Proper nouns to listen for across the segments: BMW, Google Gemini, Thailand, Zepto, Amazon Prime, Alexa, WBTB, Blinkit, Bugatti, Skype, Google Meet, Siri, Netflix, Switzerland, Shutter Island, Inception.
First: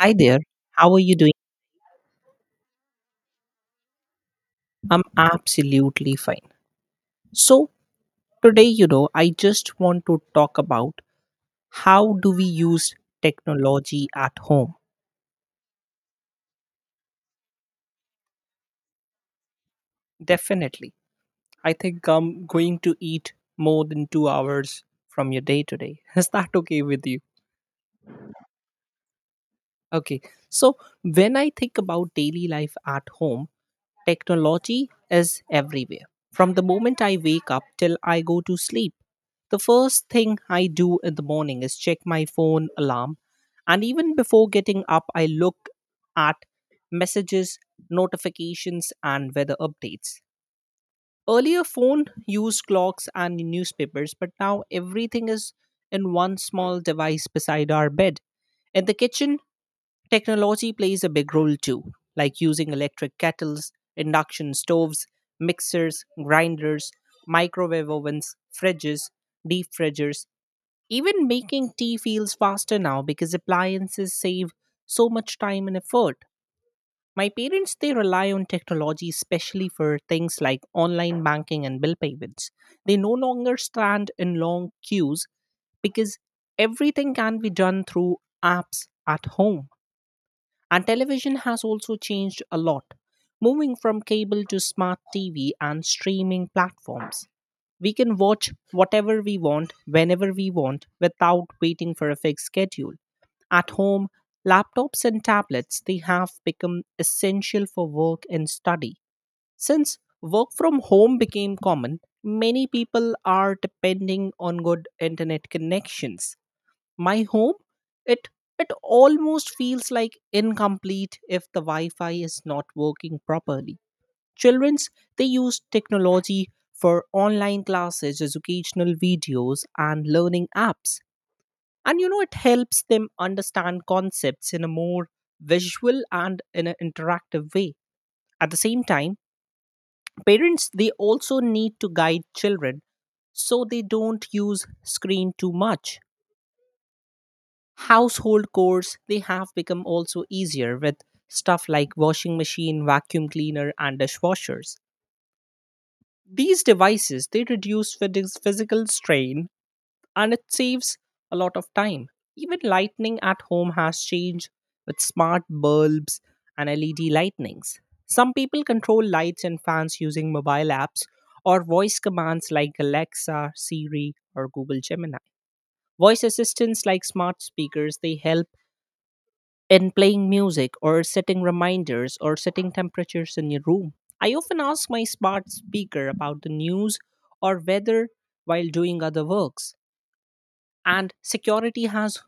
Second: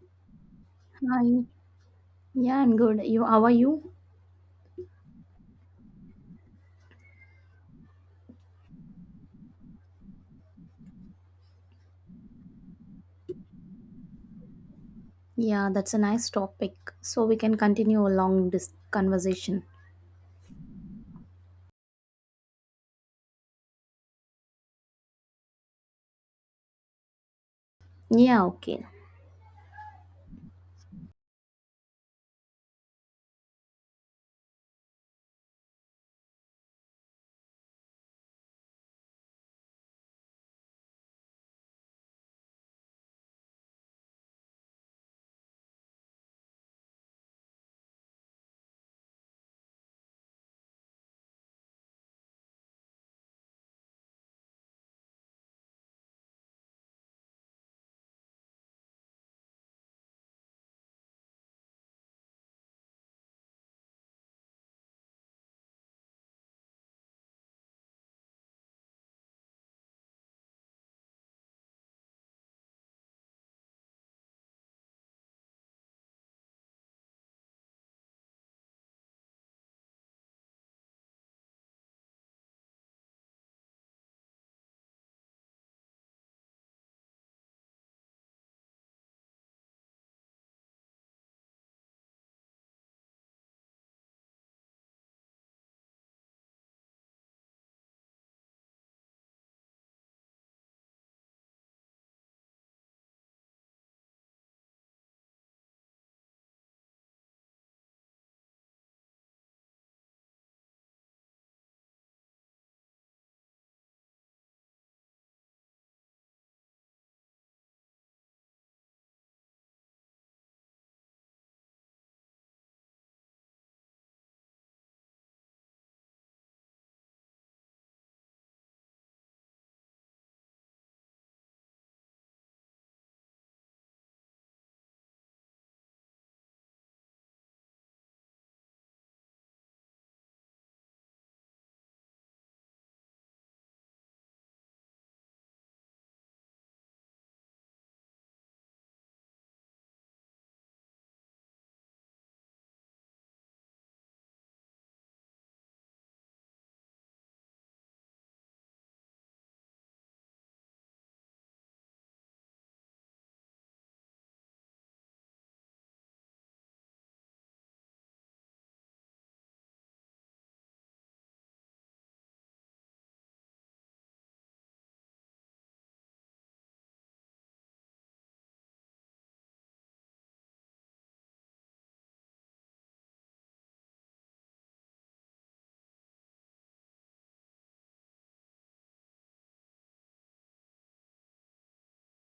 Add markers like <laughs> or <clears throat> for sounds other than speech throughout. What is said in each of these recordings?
Hi there. How are you doing? Hi. Yeah, I'm good. You, how are you? I'm absolutely fine. So, today, I just want to talk about how do we use technology at home? Yeah, that's a nice topic. So we can continue along this conversation. Definitely. I think I'm going to eat more than 2 hours from your day today. <laughs> Is that okay with you? Yeah, okay. Okay. So, when I think about daily life at home, technology is everywhere. From the moment I wake up till I go to sleep, the first thing I do in the morning is check my phone alarm. And even before getting up, I look at messages, notifications, and weather updates. Earlier, phone used clocks and newspapers, but now everything is in one small device beside our bed. In the kitchen, technology plays a big role too, like using electric kettles, induction stoves, mixers, grinders, microwave ovens, fridges, deep fridgers. Even making tea feels faster now because appliances save so much time and effort. My parents they rely on technology especially for things like online banking and bill payments. They no longer stand in long queues because everything can be done through apps at home. And television has also changed a lot. Moving from cable to smart TV and streaming platforms, we can watch whatever we want, whenever we want, without waiting for a fixed schedule. At home, laptops and tablets they have become essential for work and study. Since work from home became common, many people are depending on good internet connections. My home it it almost feels like incomplete if the wi-fi is not working properly. Children's they use technology for online classes, educational videos, and learning apps. And it helps them understand concepts in a more visual and in an interactive way. At the same time, parents they also need to guide children so they don't use screen too much. Household chores they have become also easier with stuff like washing machine, vacuum cleaner, and dishwashers. These devices they reduce physical strain and it saves a lot of time. Even lighting at home has changed with smart bulbs and led lightnings. Some people control lights and fans using mobile apps or voice commands like Alexa, Siri, or Google Gemini. Voice assistants like smart speakers they help in playing music or setting reminders or setting temperatures in your room. I often ask my smart speaker about the news or weather while doing other works. And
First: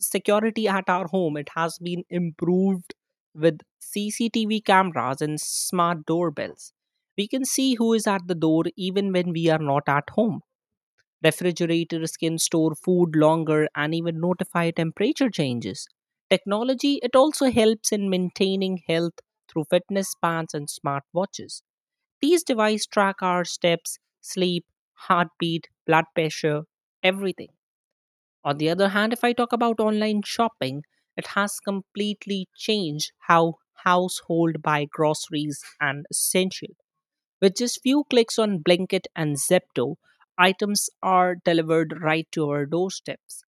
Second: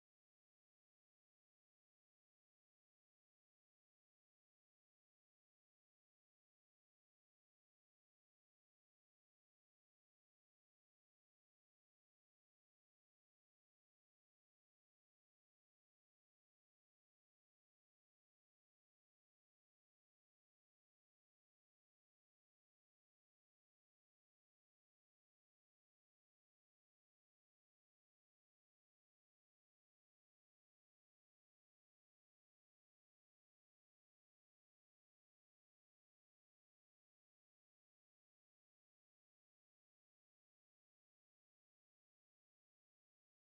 security at our home it has been improved with CCTV cameras and smart doorbells. We can see who is at the door even when we are not at home. Refrigerators can store food longer and even notify temperature changes. Technology it also helps in maintaining health through fitness bands and smartwatches. These devices track our steps, sleep, heartbeat, blood pressure, everything. On the other hand, if I talk about online shopping, it has completely changed how household buy groceries and essential. With just few clicks on Blinkit and Zepto, items are delivered right to our doorsteps.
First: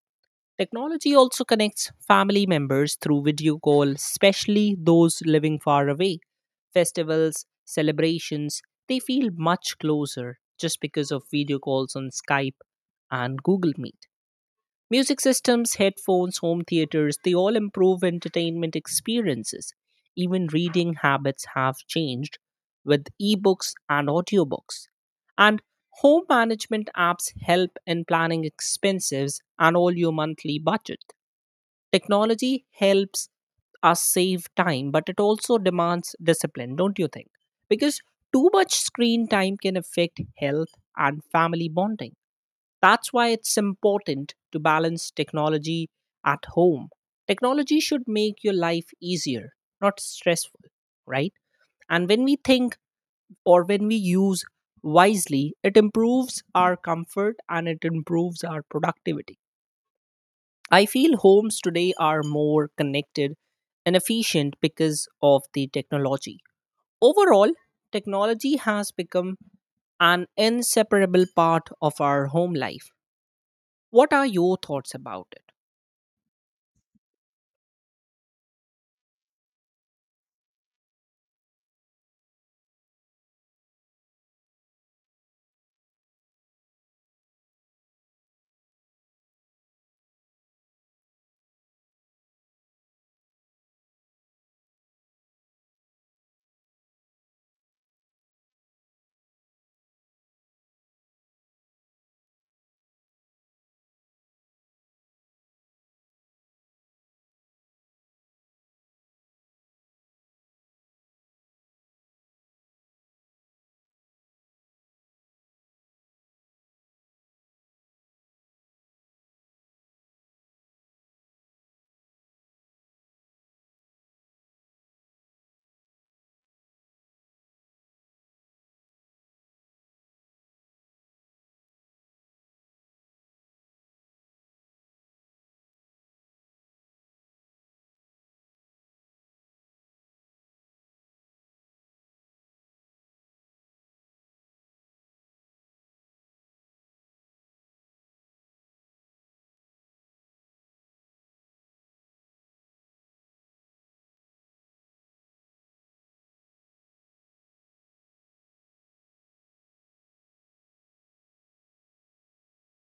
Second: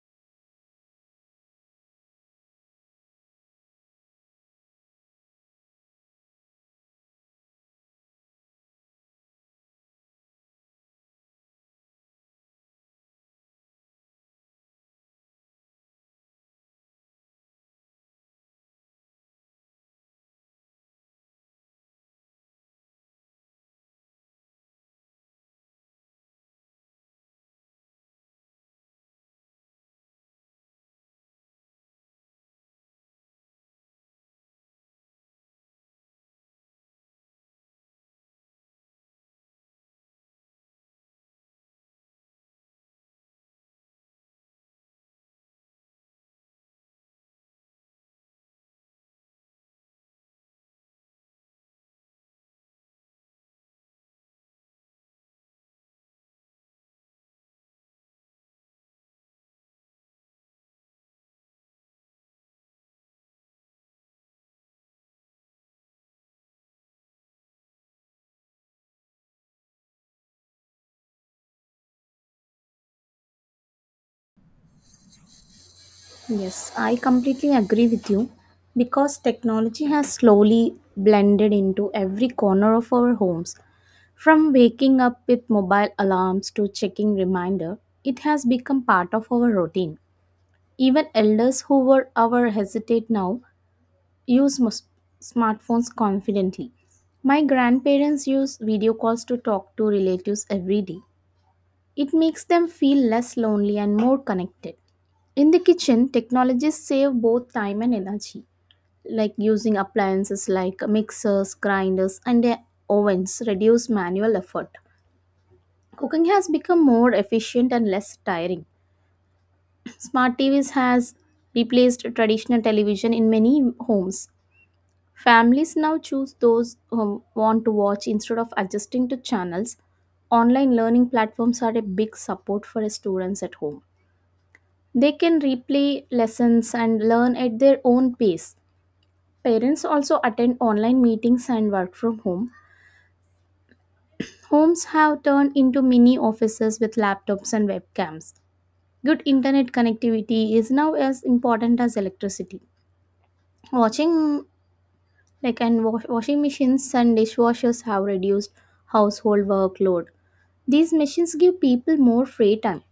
Technology also connects family members through video call, especially those living far away. Festivals, celebrations, they feel much closer just because of video calls on Skype and Google Meet. Music systems, headphones, home theaters, they all improve entertainment experiences. Even reading habits have changed with ebooks and audiobooks. And home management apps help in planning expenses and all your monthly budget. Technology helps us save time, but it also demands discipline, don't you think? Because too much screen time can affect health and family bonding. That's why it's important to balance technology at home. Technology should make your life easier, not stressful, right? And when we think or when we use wisely, it improves our comfort and it improves our productivity. I feel homes today are more connected and efficient because of the technology. Overall, technology has become an inseparable part of our home life. What are your thoughts about it? Yes, I completely agree with you because technology has slowly blended into every corner of our homes. From waking up with mobile alarms to checking reminder, it has become part of our routine. Even elders who were our hesitate now use smartphones confidently. My grandparents use video calls to talk to relatives every day. It makes them feel less lonely and more connected. In the kitchen, technologies save both time and energy. Like using appliances like mixers, grinders, and their ovens reduce manual effort. Cooking has become more efficient and less tiring. Smart TVs has replaced traditional television in many homes. Families now choose those who want to watch instead of adjusting to channels. Online learning platforms are a big support for students at home. They can replay lessons and learn at their own pace. Parents also attend online meetings and work from home. Homes have turned into mini offices with laptops and webcams. Good internet connectivity is now as important as electricity. Watching like and washing machines and dishwashers have reduced household workload. These machines give people more free time.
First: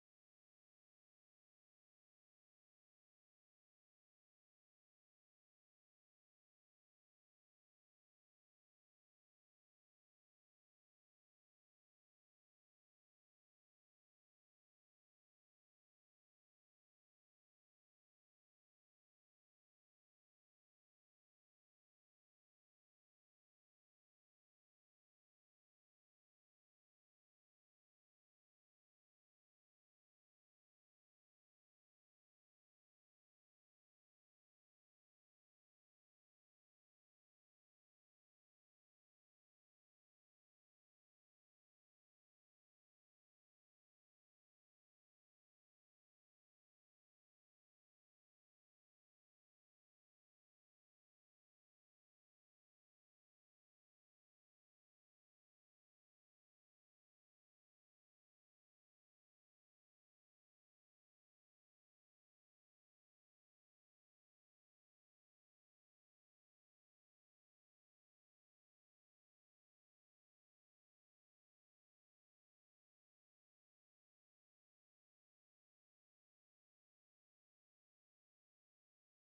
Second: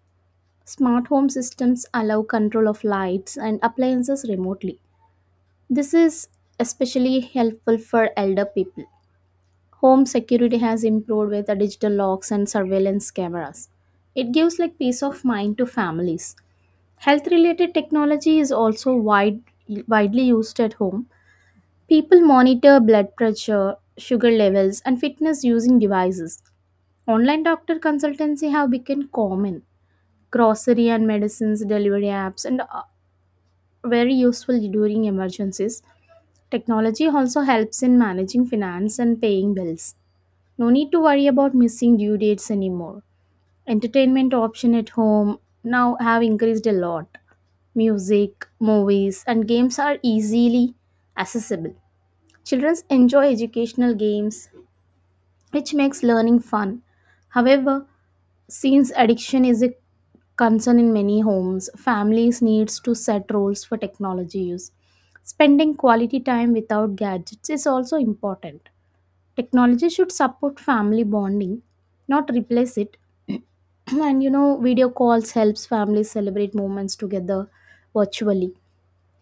Smart home systems allow control of lights and appliances remotely. This is especially helpful for elder people. Home security has improved with the digital locks and surveillance cameras. It gives like peace of mind to families. Health related technology is also widely used at home. People monitor blood pressure, sugar levels, and fitness using devices. Online doctor consultancy have become common. Grocery and medicines delivery apps and are very useful during emergencies. Technology also helps in managing finance and paying bills. No need to worry about missing due dates anymore. Entertainment option at home now have increased a lot. Music, movies, and games are easily accessible. Children enjoy educational games, which makes learning fun. However, since addiction is a concern in many homes, families needs to set rules for technology use. Spending quality time without gadgets is also important. Technology should support family bonding, not replace it. <clears throat> And you know, video calls helps families celebrate moments together virtually.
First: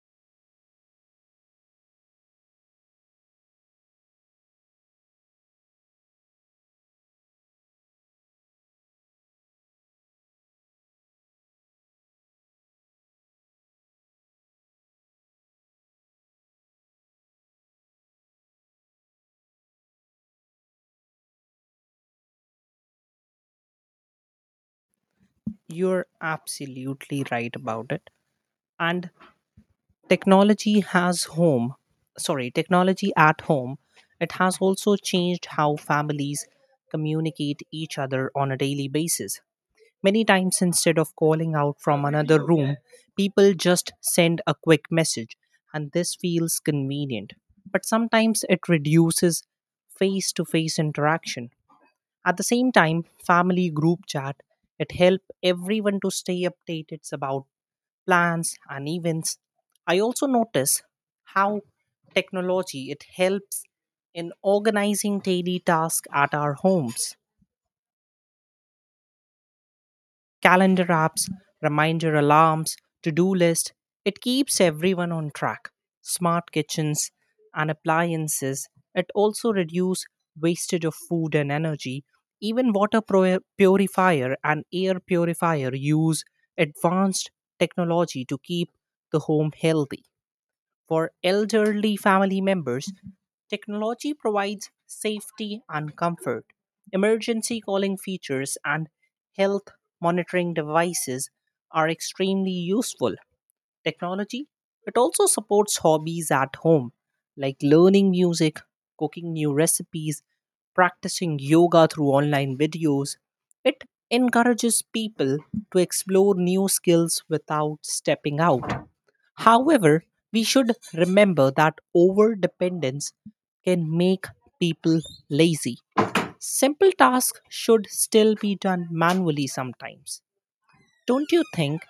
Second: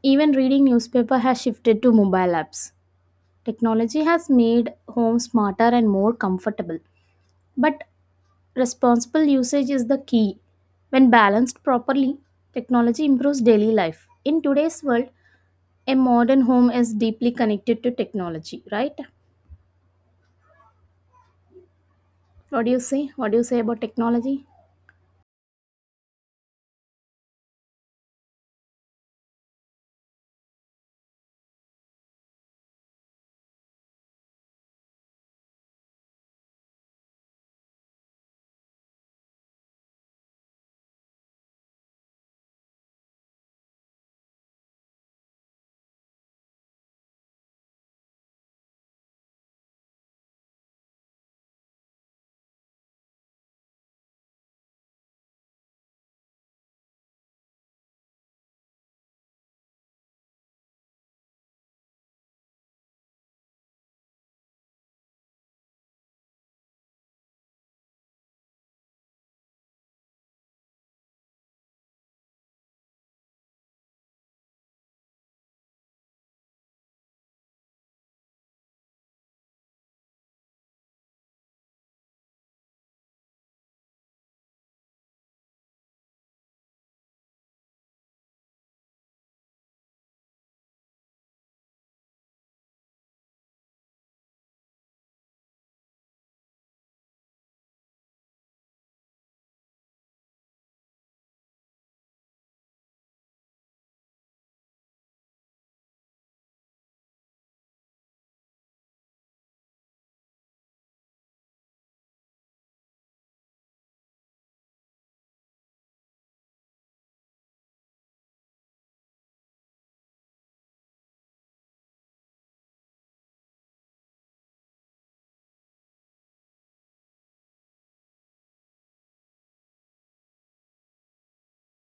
Even reading newspaper has shifted to mobile apps. Technology has made home smarter and more comfortable. But responsible usage is the key. When balanced properly, technology improves daily life. In today's world, a modern home is deeply connected to technology, right? What do you say? What do you say about technology? You're absolutely right about it. And technology has home, technology at home, it has also changed how families communicate each other on a daily basis. Many times, instead of calling out from another room, people just send a quick message, and this feels convenient. But sometimes it reduces face to face interaction. At the same time, family group chat it helped everyone to stay updated about plans and events. I also notice how technology it helps in organizing daily tasks at our homes. Calendar apps, reminder alarms, to do list. It keeps everyone on track. Smart kitchens and appliances. It also reduce wastage of food and energy. Even purifier and air purifier use advanced technology to keep the home healthy. For elderly family members, technology provides safety and comfort. Emergency calling features and health monitoring devices are extremely useful. Technology, it also supports hobbies at home like learning music, cooking new recipes, practicing yoga through online videos. It encourages people to explore new skills without stepping out. However, we should remember that over dependence can make people lazy. Simple tasks should still be done manually sometimes. Don't you think?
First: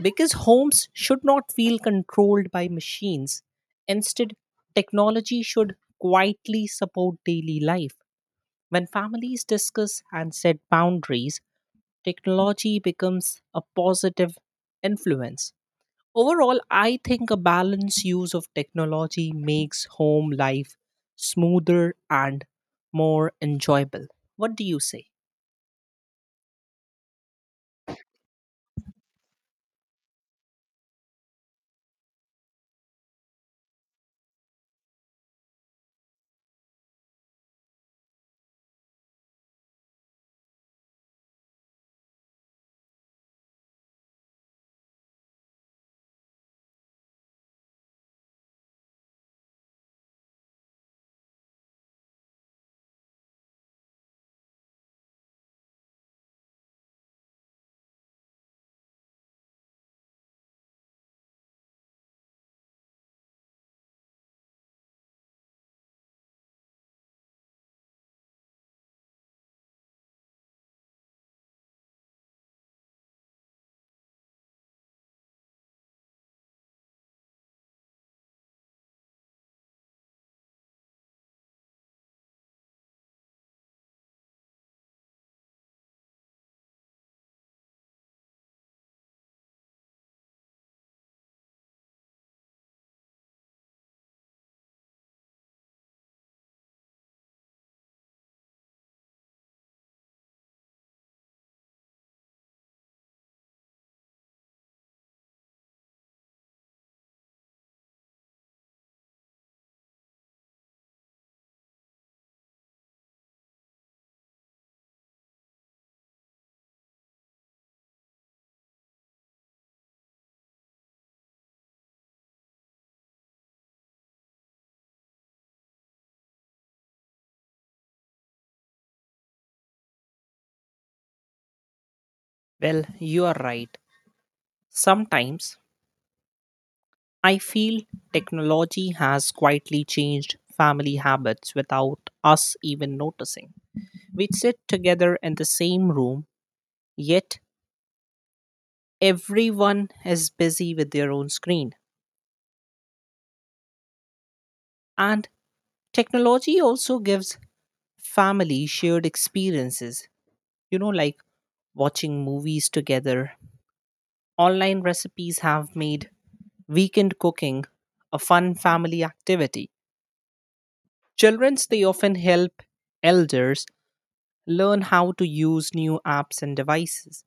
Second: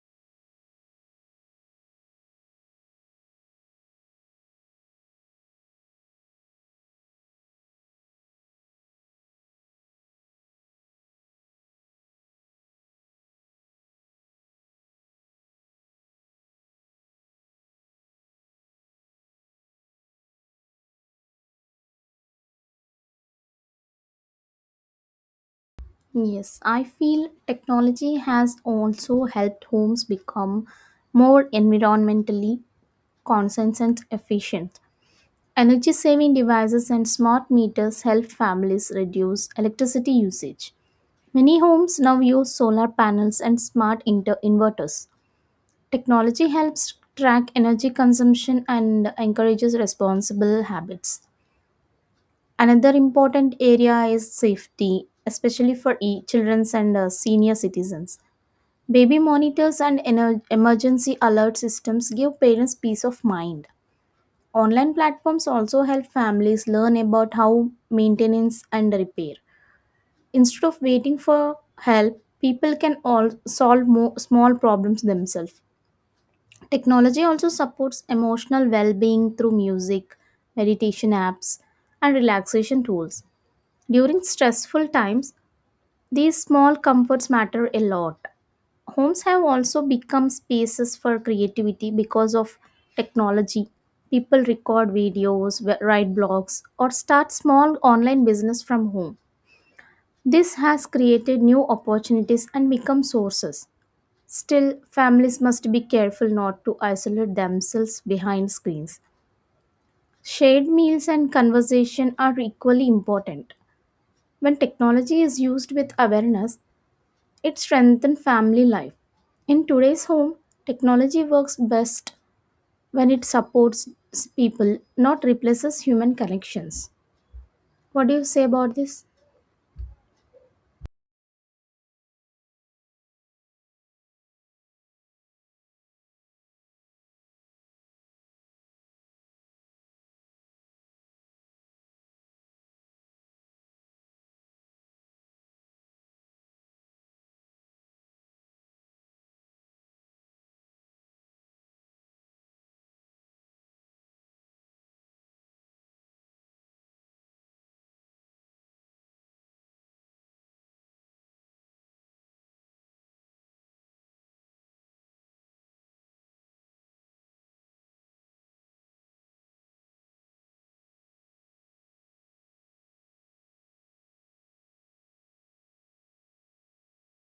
Because homes should not feel controlled by machines. Instead, technology should quietly support daily life. When families discuss and set boundaries, technology becomes a positive influence. Overall, I think a balanced use of technology makes home life smoother and more enjoyable. What do you say? Yes, I feel technology has also helped homes become more environmentally conscious and efficient. Energy saving devices and smart meters help families reduce electricity usage. Many homes now use solar panels and smart inverters. Technology helps track energy consumption and encourages responsible habits. Another important area is safety, especially for children and senior citizens. Baby monitors and emergency alert systems give parents peace of mind. Online platforms also help families learn about how maintenance and repair. Instead of waiting for help, people can all solve more small problems themselves. Technology also supports emotional well being through music, meditation apps, and relaxation tools. During stressful times, these small comforts matter a lot. Homes have also become spaces for creativity because of technology. People record videos, write blogs, or start small online business from home. This has created new opportunities and become sources. Still, families must be careful not to isolate themselves behind screens. Shared meals and conversation are equally important. When technology is used with awareness, it strengthens family life. In today's home, technology works best when it supports people, not replaces human connections. What do you say about this? Well, you are right. Sometimes I feel technology has quietly changed family habits without us even noticing. We sit together in the same room, yet everyone is busy with their own screen. And technology also gives family shared experiences, like watching movies together. Online recipes have made weekend cooking a fun family activity. Children's they often help elders learn how to use new apps and devices.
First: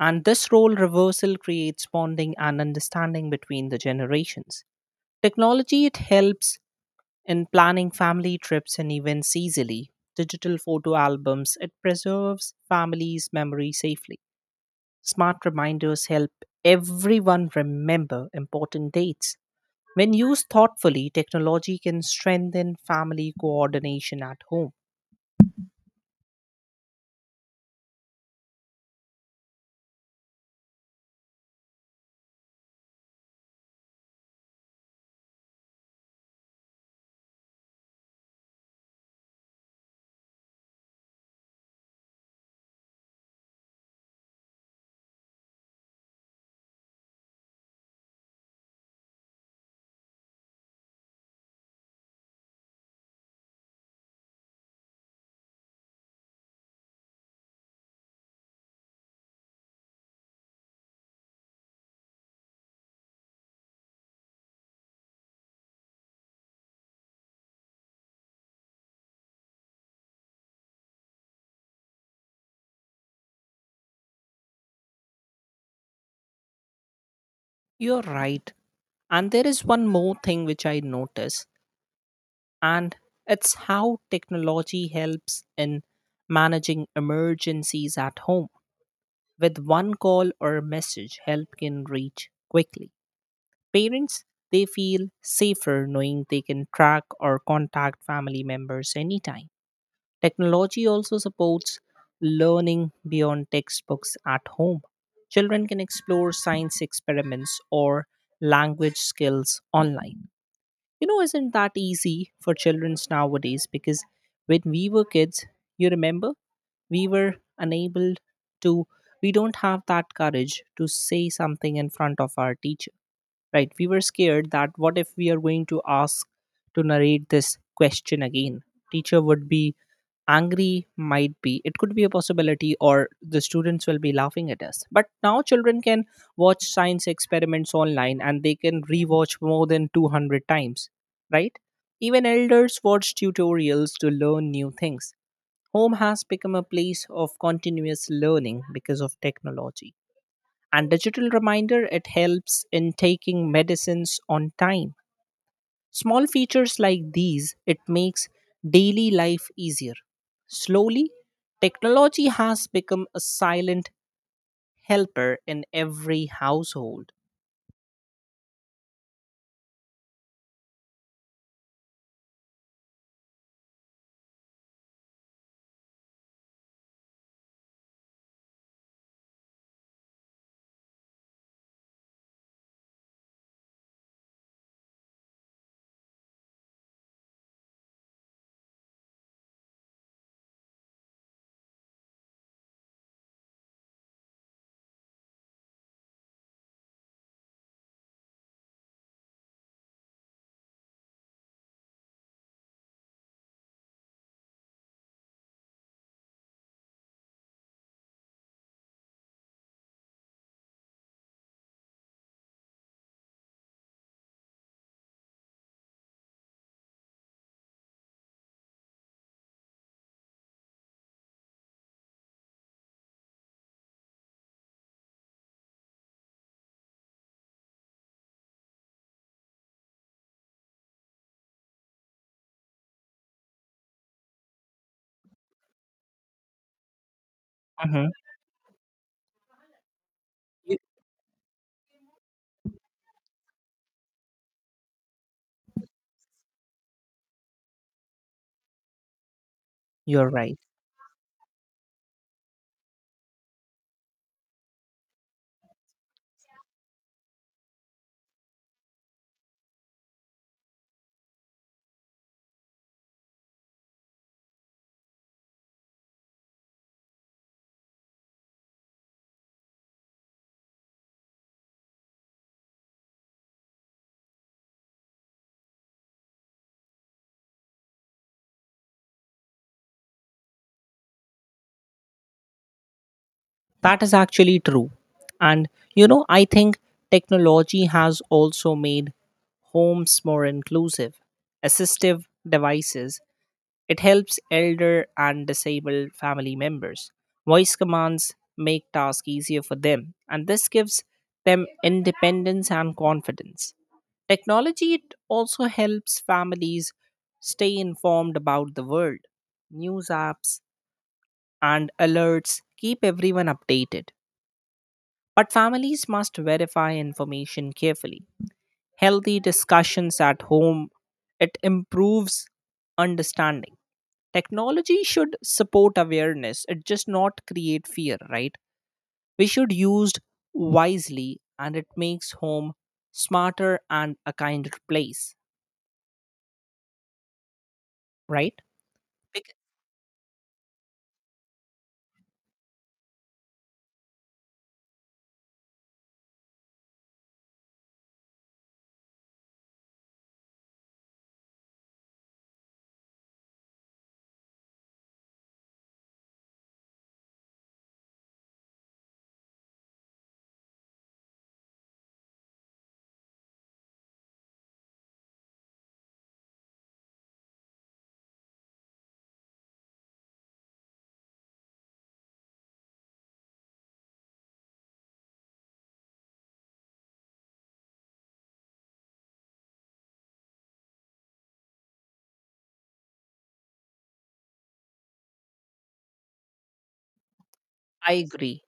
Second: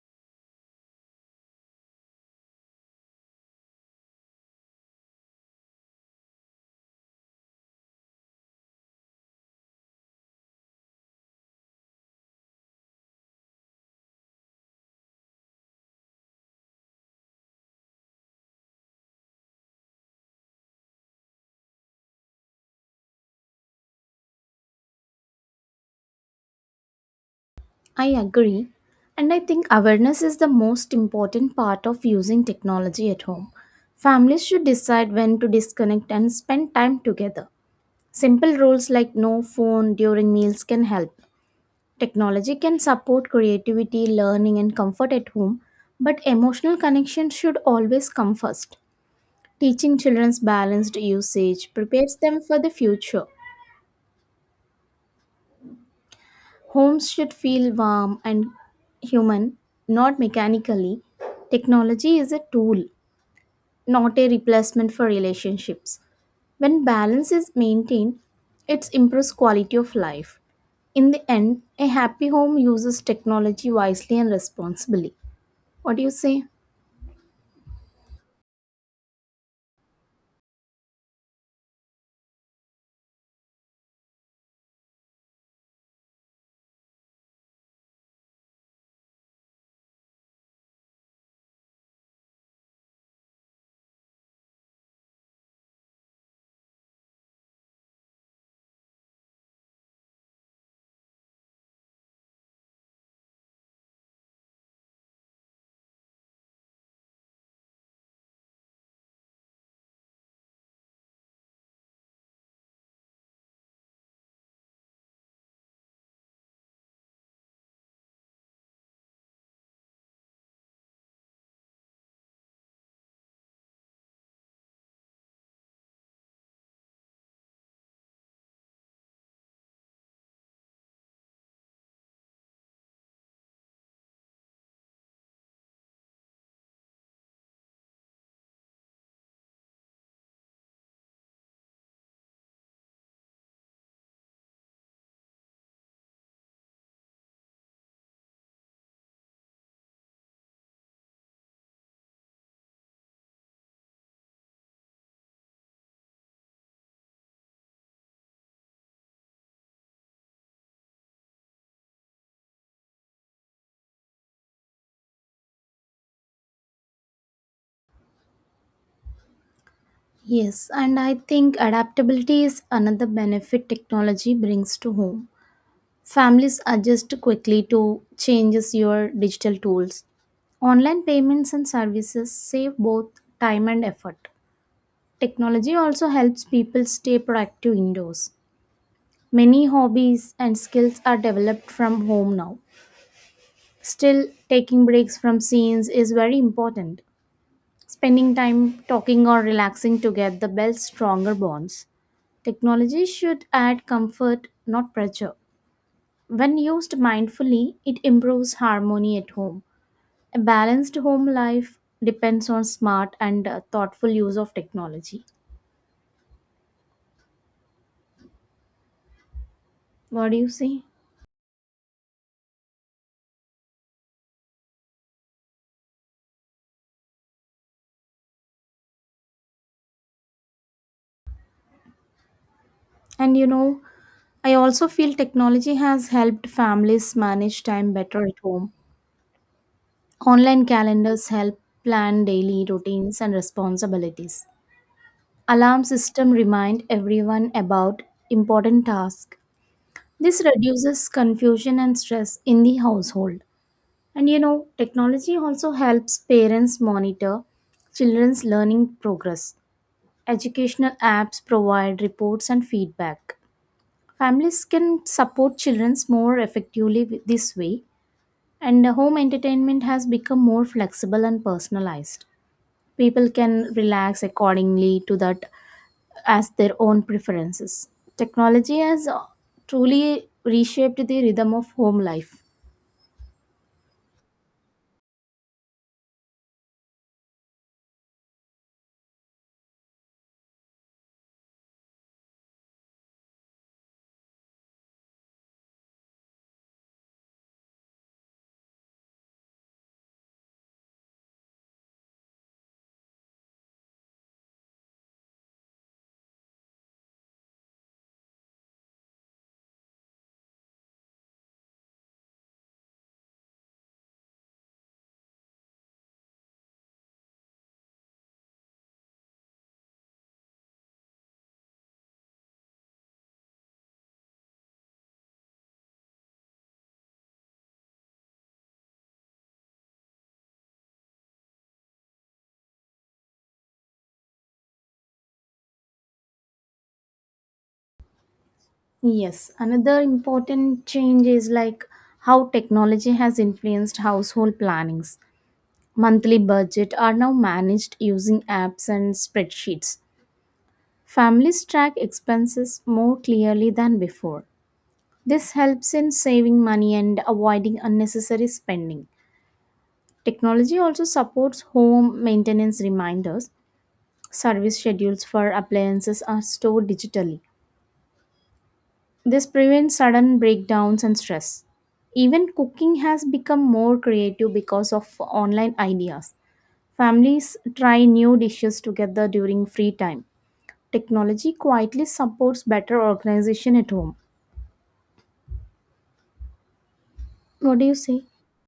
And this role reversal creates bonding and understanding between the generations. Technology it helps in planning family trips and events easily. Digital photo albums it preserves families' memory safely. Smart reminders help everyone remember important dates. When used thoughtfully, technology can strengthen family coordination at home. I agree. And I think awareness is the most important part of using technology at home. Families should decide when to disconnect and spend time together. Simple rules like no phone during meals can help. Technology can support creativity, learning, and comfort at home, but emotional connection should always come first. Teaching children's balanced usage prepares them for the future. Homes should feel warm and human, not mechanically. Technology is a tool, not a replacement for relationships. When balance is maintained, it improves quality of life. In the end, a happy home uses technology wisely and responsibly. What do you say? You're right. And there is one more thing which I notice, and it's how technology helps in managing emergencies at home. With one call or a message, help can reach quickly. Parents, they feel safer knowing they can track or contact family members anytime. Technology also supports learning beyond textbooks at home. Children can explore science experiments or language skills online. Isn't that easy for children nowadays? Because when we were kids, you remember, we were to, we don't have that courage to say something in front of our teacher, right? We were scared that what if we are going to ask to narrate this question again? Teacher would be angry, might be it could be a possibility, or the students will be laughing at us. But now children can watch science experiments online and they can rewatch more than 200 times, right? Even elders watch tutorials to learn new things. Home has become a place of continuous learning because of technology. And digital reminder it helps in taking medicines on time. Small features like these, it makes daily life easier. Slowly, technology has become a silent helper in every household. Yes, and I think adaptability is another benefit technology brings to home. Families adjust quickly to changes your digital tools. Online payments and services save both time and effort. Technology also helps people stay productive indoors. Many hobbies and skills are developed from home now. Still, taking breaks from scenes is very important. Spending time talking or relaxing together builds stronger bonds. Technology should add comfort, not pressure. When used mindfully, it improves harmony at home. A balanced home life depends on smart and thoughtful use of technology. What do you say? And you know, I also feel technology has helped families manage time Hmm. better at home. Online You. calendars help plan daily routines and responsibilities. Alarm system remind everyone about important tasks. You're This right. reduces confusion and stress in the household. And you know, technology also helps parents monitor children's learning progress. Educational apps provide reports and feedback. Families can support children more effectively this way, and home entertainment has become more flexible and personalized. People can relax accordingly to that as their own preferences. Technology has truly reshaped the rhythm of home life. That is actually true. And I think technology has also made homes more inclusive. Assistive devices, it helps elder and disabled family members. Voice commands make tasks easier for them, and this gives them independence and confidence. Technology it also helps families stay informed about the world. News apps and alerts keep everyone updated, but families must verify information carefully. Healthy discussions at home it improves understanding. Technology should support awareness, it just not create fear, right? We should used wisely and it makes home smarter and a kinder place, right? Yes, Bec- another important change is like how technology has influenced household plannings. Monthly budget are now managed using apps and spreadsheets. Families track expenses more clearly than before. This helps in saving money and avoiding unnecessary spending. Technology also supports home maintenance reminders. Service schedules for appliances are stored digitally. This prevents sudden breakdowns and stress. Even cooking has become more creative because of online ideas. Families try new dishes together during free time. Technology quietly supports better organization at home. What do you I say? agree.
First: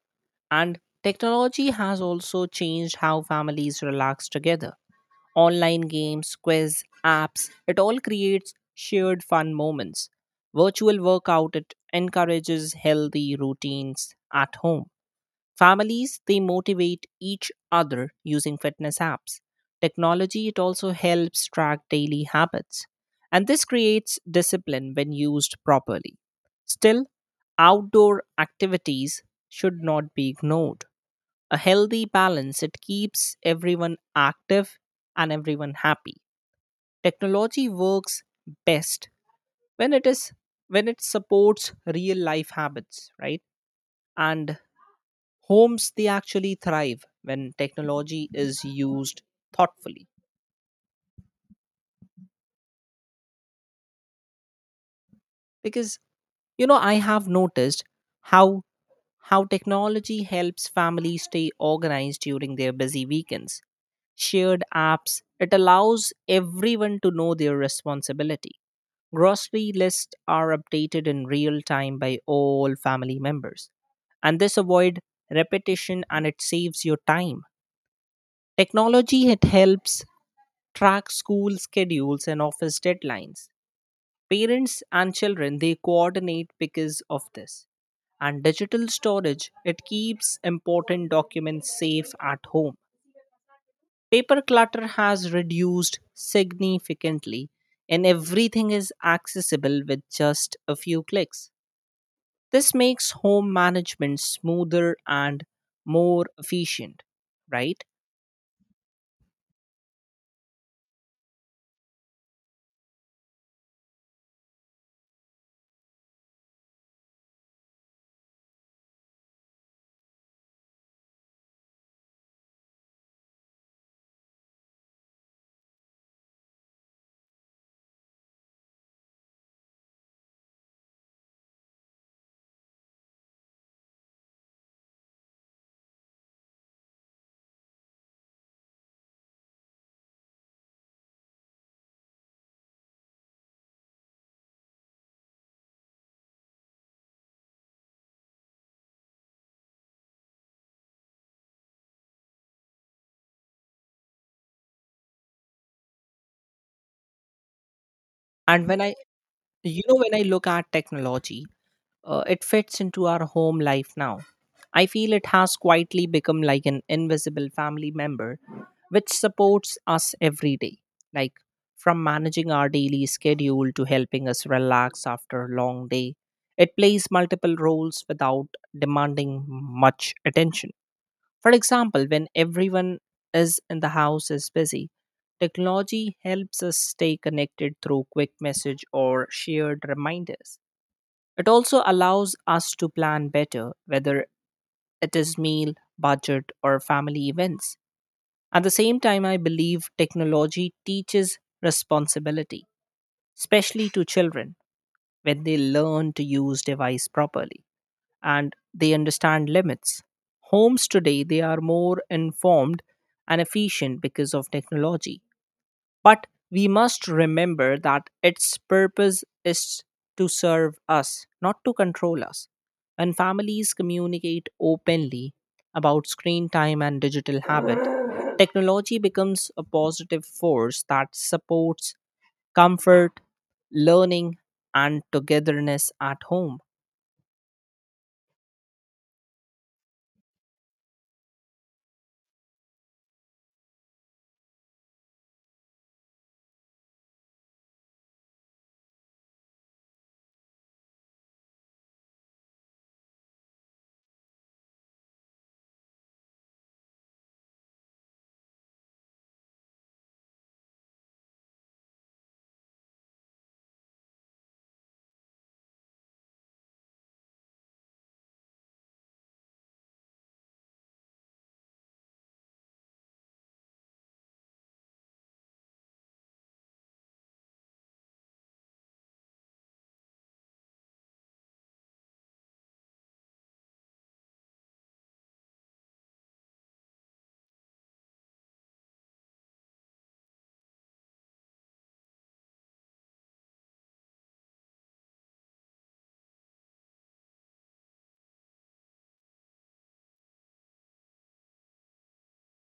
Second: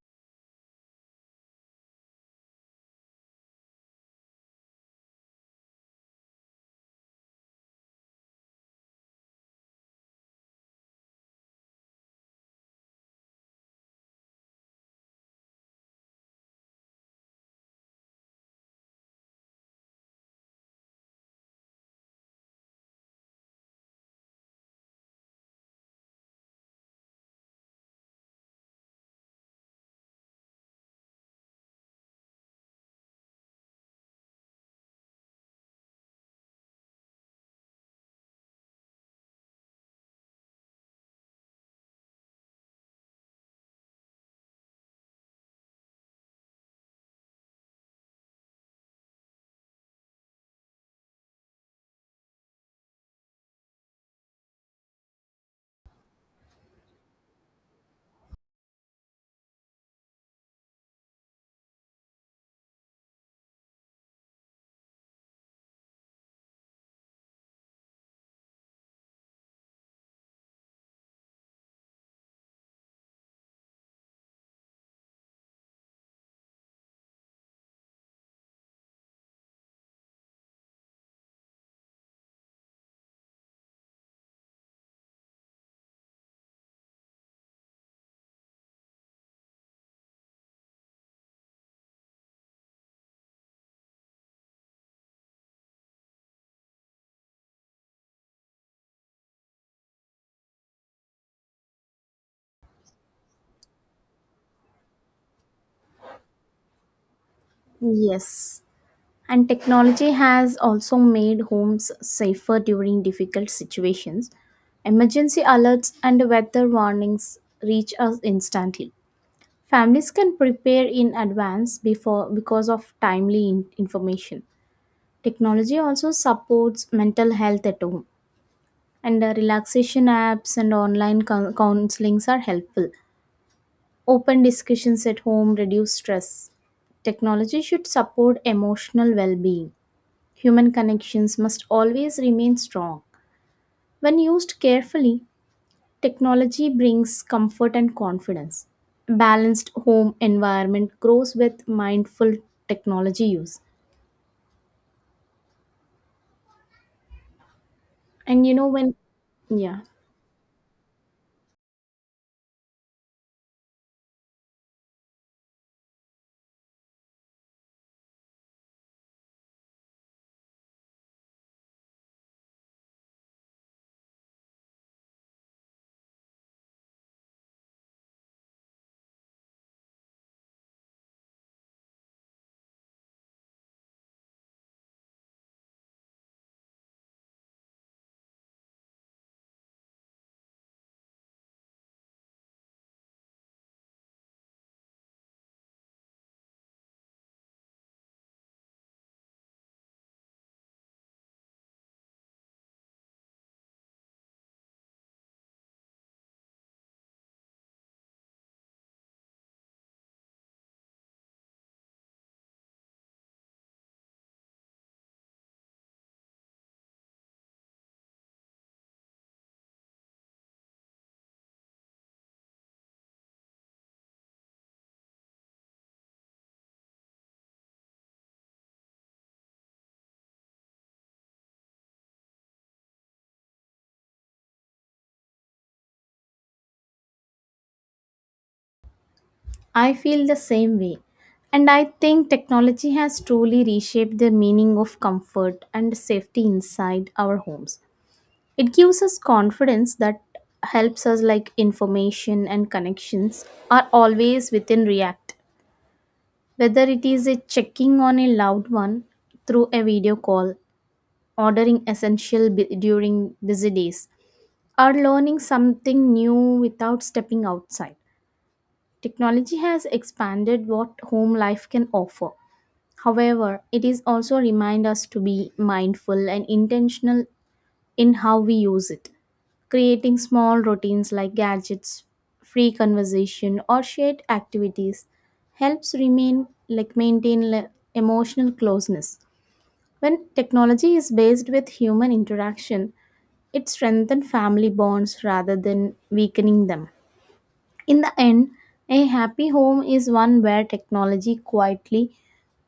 And technology has also changed how families relax together. Online games, quiz apps, it all creates shared fun moments. Virtual workout it encourages healthy routines at home. Families, they motivate each other using fitness apps. Technology, it also helps track daily habits. And this creates discipline when used properly. Still, outdoor activities should not be ignored. A healthy balance, it keeps everyone active and everyone happy. Technology works best when it is when it supports real life habits, right? And homes they actually thrive when technology is used thoughtfully. Because I have noticed how how technology helps families stay organized during their busy weekends. Shared apps it allows everyone to know their responsibility. Grocery lists are updated in real time by all family members and this avoid repetition and it saves your time. Technology it helps track school schedules and office deadlines. Parents and children they coordinate because of this. And digital storage it keeps important documents safe at home. Paper clutter has reduced significantly and everything is accessible with just a few clicks. This makes home management smoother and more efficient, right? Yes. And technology has also made homes safer during difficult situations. Emergency alerts and weather warnings reach us instantly. Families can prepare in advance before because of timely information. Technology also supports mental health at home, and relaxation apps and online counselings are helpful. Open discussions at home reduce stress. Technology should support emotional well being. Human connections must always remain strong. When used carefully, technology brings comfort and confidence. Balanced home environment grows with mindful technology use. And And when I yeah, when I look at technology, it fits into our home life now. I feel it has quietly become like an invisible family member which supports us every day, like from managing our daily schedule to helping us relax after a long day. It plays multiple roles without demanding much attention. For example, when everyone is in the house is busy, technology helps us stay connected through quick message or shared reminders. It also allows us to plan better, whether it is meal, budget, or family events. At the same time, I believe technology teaches responsibility, especially to children when they learn to use device properly and they understand limits. Homes today, they are more informed and efficient because of technology. But we must remember that its purpose is to serve us, not to control us. When families communicate openly about screen time and digital habit, technology becomes a positive force that supports comfort, learning, and togetherness at home. I feel the same way. And I think technology has truly reshaped the meaning of comfort and safety inside our homes. It gives us confidence that helps us like information and connections are always within react, whether it is a checking on a loved one through a video call, ordering essential during busy days, or learning something new without stepping outside. Technology has expanded what home life can offer. However, it is also remind us to be mindful and intentional in how we use it, creating small routines like gadgets free conversation or shared activities helps remain like maintain emotional closeness. When technology is based with human interaction, it strengthens family bonds rather than weakening them. In the end, a happy home is one where technology quietly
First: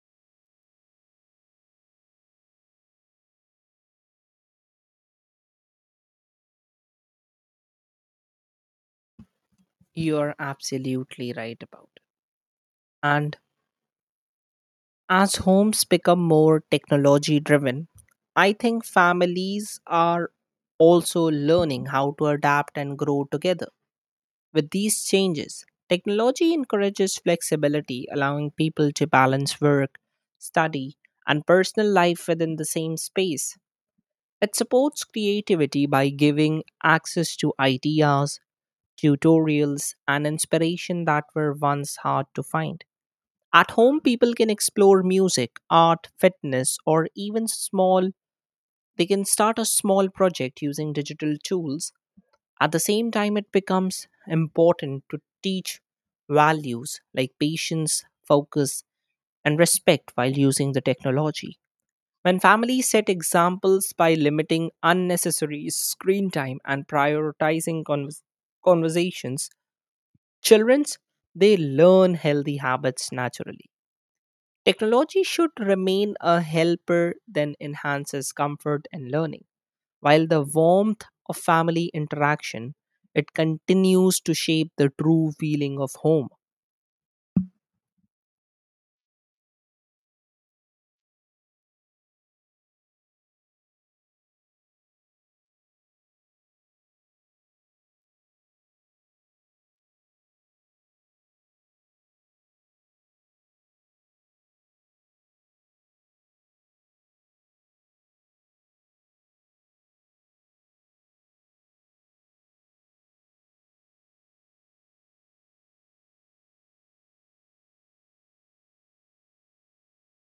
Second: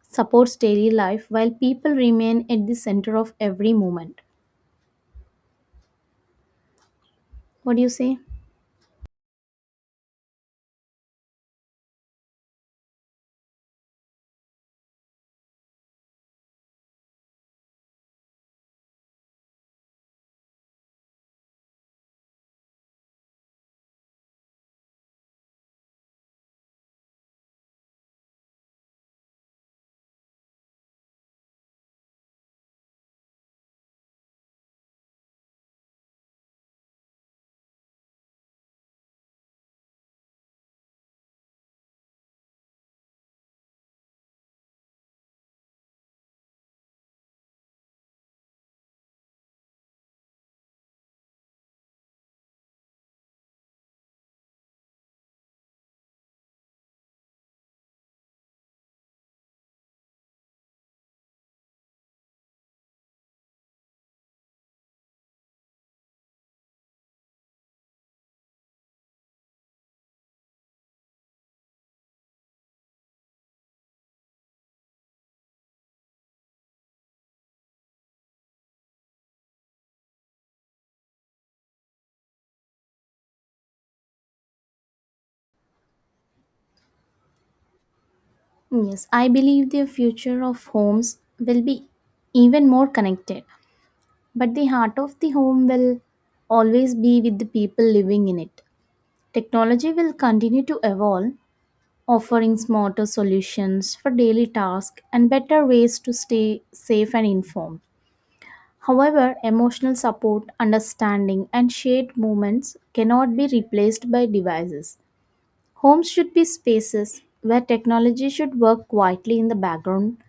supports daily life while people remain at the center of every moment. What do you say? You're absolutely right about it. And as homes become more technology driven, I think families are also learning how to adapt and grow together. With these changes, technology encourages flexibility, allowing people to balance work, study, and personal life within the same space. It supports creativity by giving access to ideas, tutorials, and inspiration that were once hard to find. At home, people can explore music, art, fitness, or they can start a small project using digital tools. At the same time, it becomes important to teach values like patience, focus, and respect while using the technology. When families set examples by limiting unnecessary screen time and prioritizing conversations, children's they learn healthy habits naturally. Technology should remain a helper that enhances comfort and learning, while the warmth of family interaction it continues to shape the true feeling of home. Yes, I believe the future of homes will be even more connected, but the heart of the home will always be with the people living in it. Technology will continue to evolve, offering smarter solutions for daily tasks and better ways to stay safe and informed. However, emotional support, understanding, and shared moments cannot be replaced by devices. Homes should be spaces where technology should work quietly in the background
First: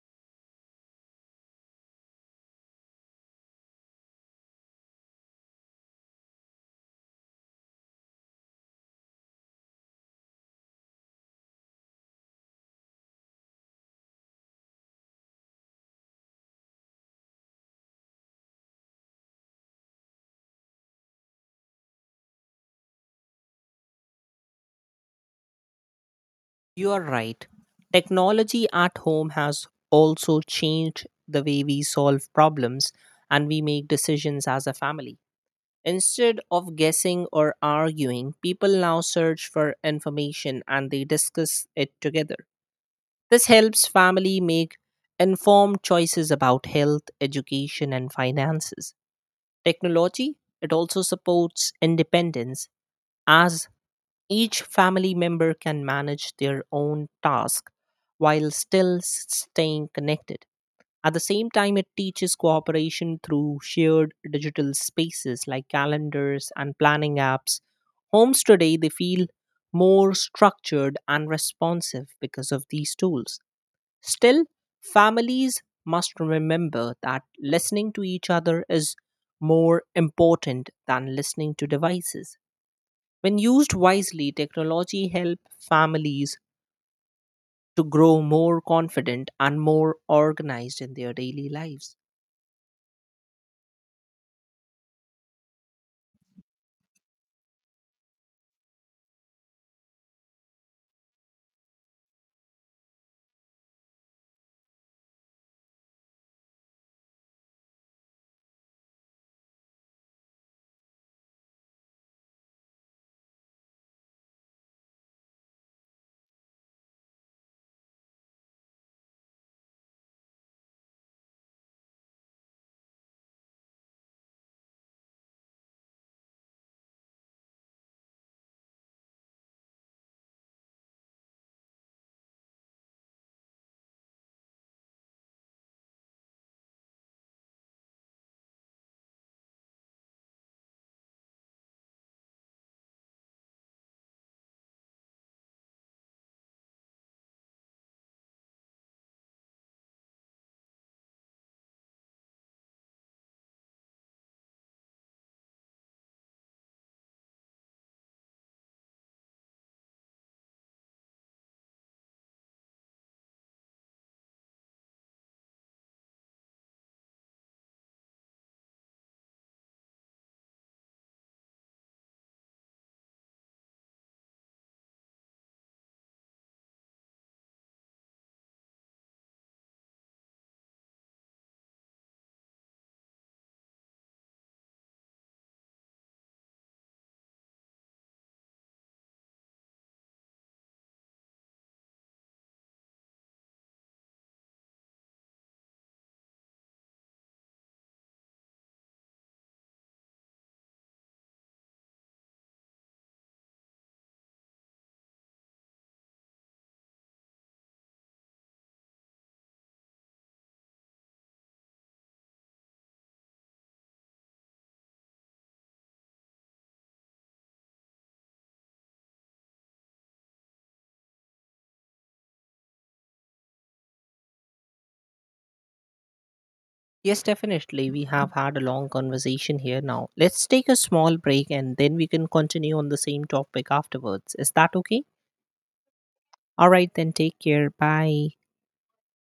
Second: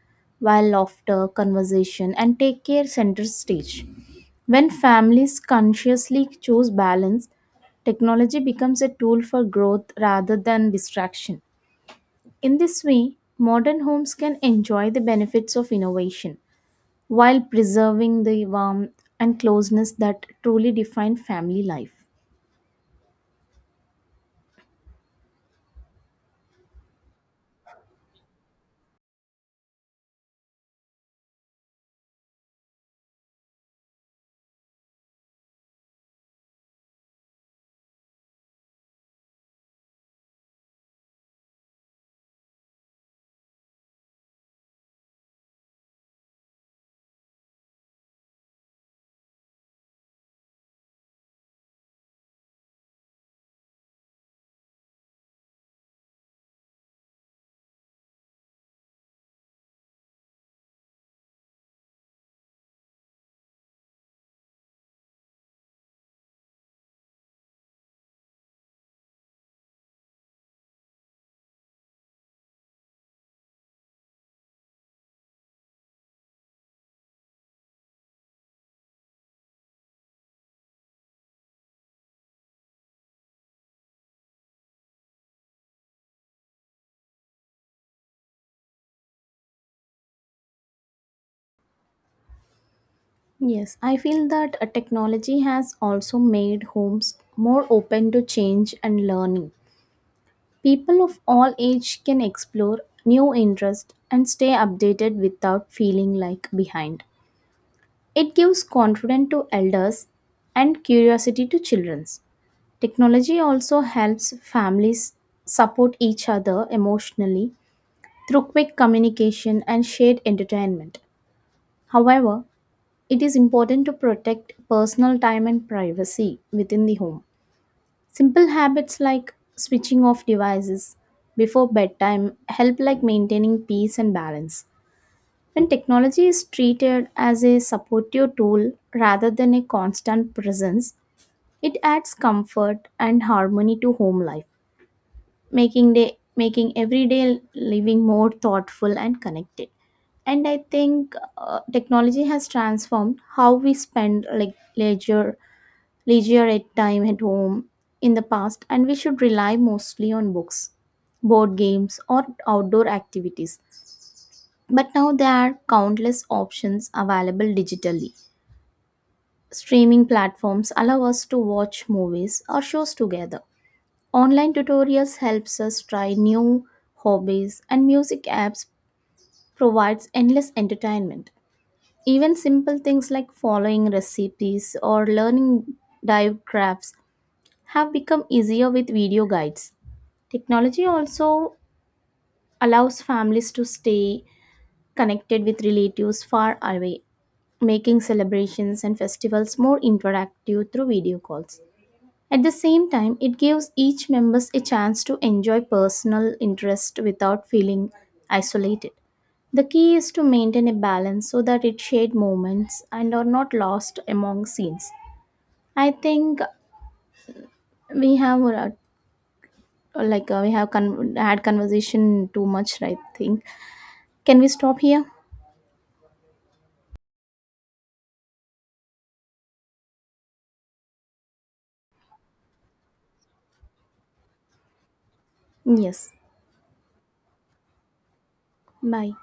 while laughter, conversation, and take care center stage. When families consciously choose balance, technology becomes a tool for growth rather than distraction. In this way, modern homes can enjoy the benefits of innovation while preserving the warmth and closeness that truly define family life. You are right. Technology at home has also changed the way we solve problems and we make decisions as a family. Instead of guessing or arguing, people now search for information and they discuss it together. This helps family make informed choices about health, education and finances. Technology it also supports independence as each family member can manage their own task while staying connected. At the same time, it teaches cooperation through shared digital spaces like calendars and planning apps. Homes today, they feel more structured and responsive because of these tools. Still, families must remember that listening to each other is more important than listening to devices. When used wisely, technology helps families to grow more confident and more organized in their daily lives. Yes, I feel that technology has also made homes more open to change and learning. People of all age can explore new interests and stay updated without feeling like behind. It gives confidence to elders and curiosity to children. Technology also helps families support each other emotionally through quick communication and shared entertainment. However, it is important to protect personal time and privacy within the home. Simple habits like switching off devices before bedtime help like maintaining peace and balance. When technology is treated as a supportive tool rather than a constant presence, it adds comfort and harmony to home life, making everyday living more thoughtful and connected. And I think technology has transformed how we spend like leisure at time at home. In the past and we should rely mostly on books, board games or outdoor activities, but now there are countless options available digitally. Streaming platforms allow us to watch movies or shows together. Online tutorials helps us try new hobbies and music apps provides endless entertainment. Even simple things like following recipes or learning dive crafts have become easier with video guides. Technology also allows families to stay connected with relatives far away, making celebrations and festivals more interactive through video calls. At the same time, it gives each members a chance to enjoy personal interest without feeling isolated. The key is to maintain a balance so that it shared moments and are not lost among scenes. I think we have we have had conversation too much. I think can we stop here? Yes, definitely. We have had a long conversation here now. Let's take a small break and then we can continue on the same topic afterwards. Is that okay? Yes. All right, then take care. Bye. Bye.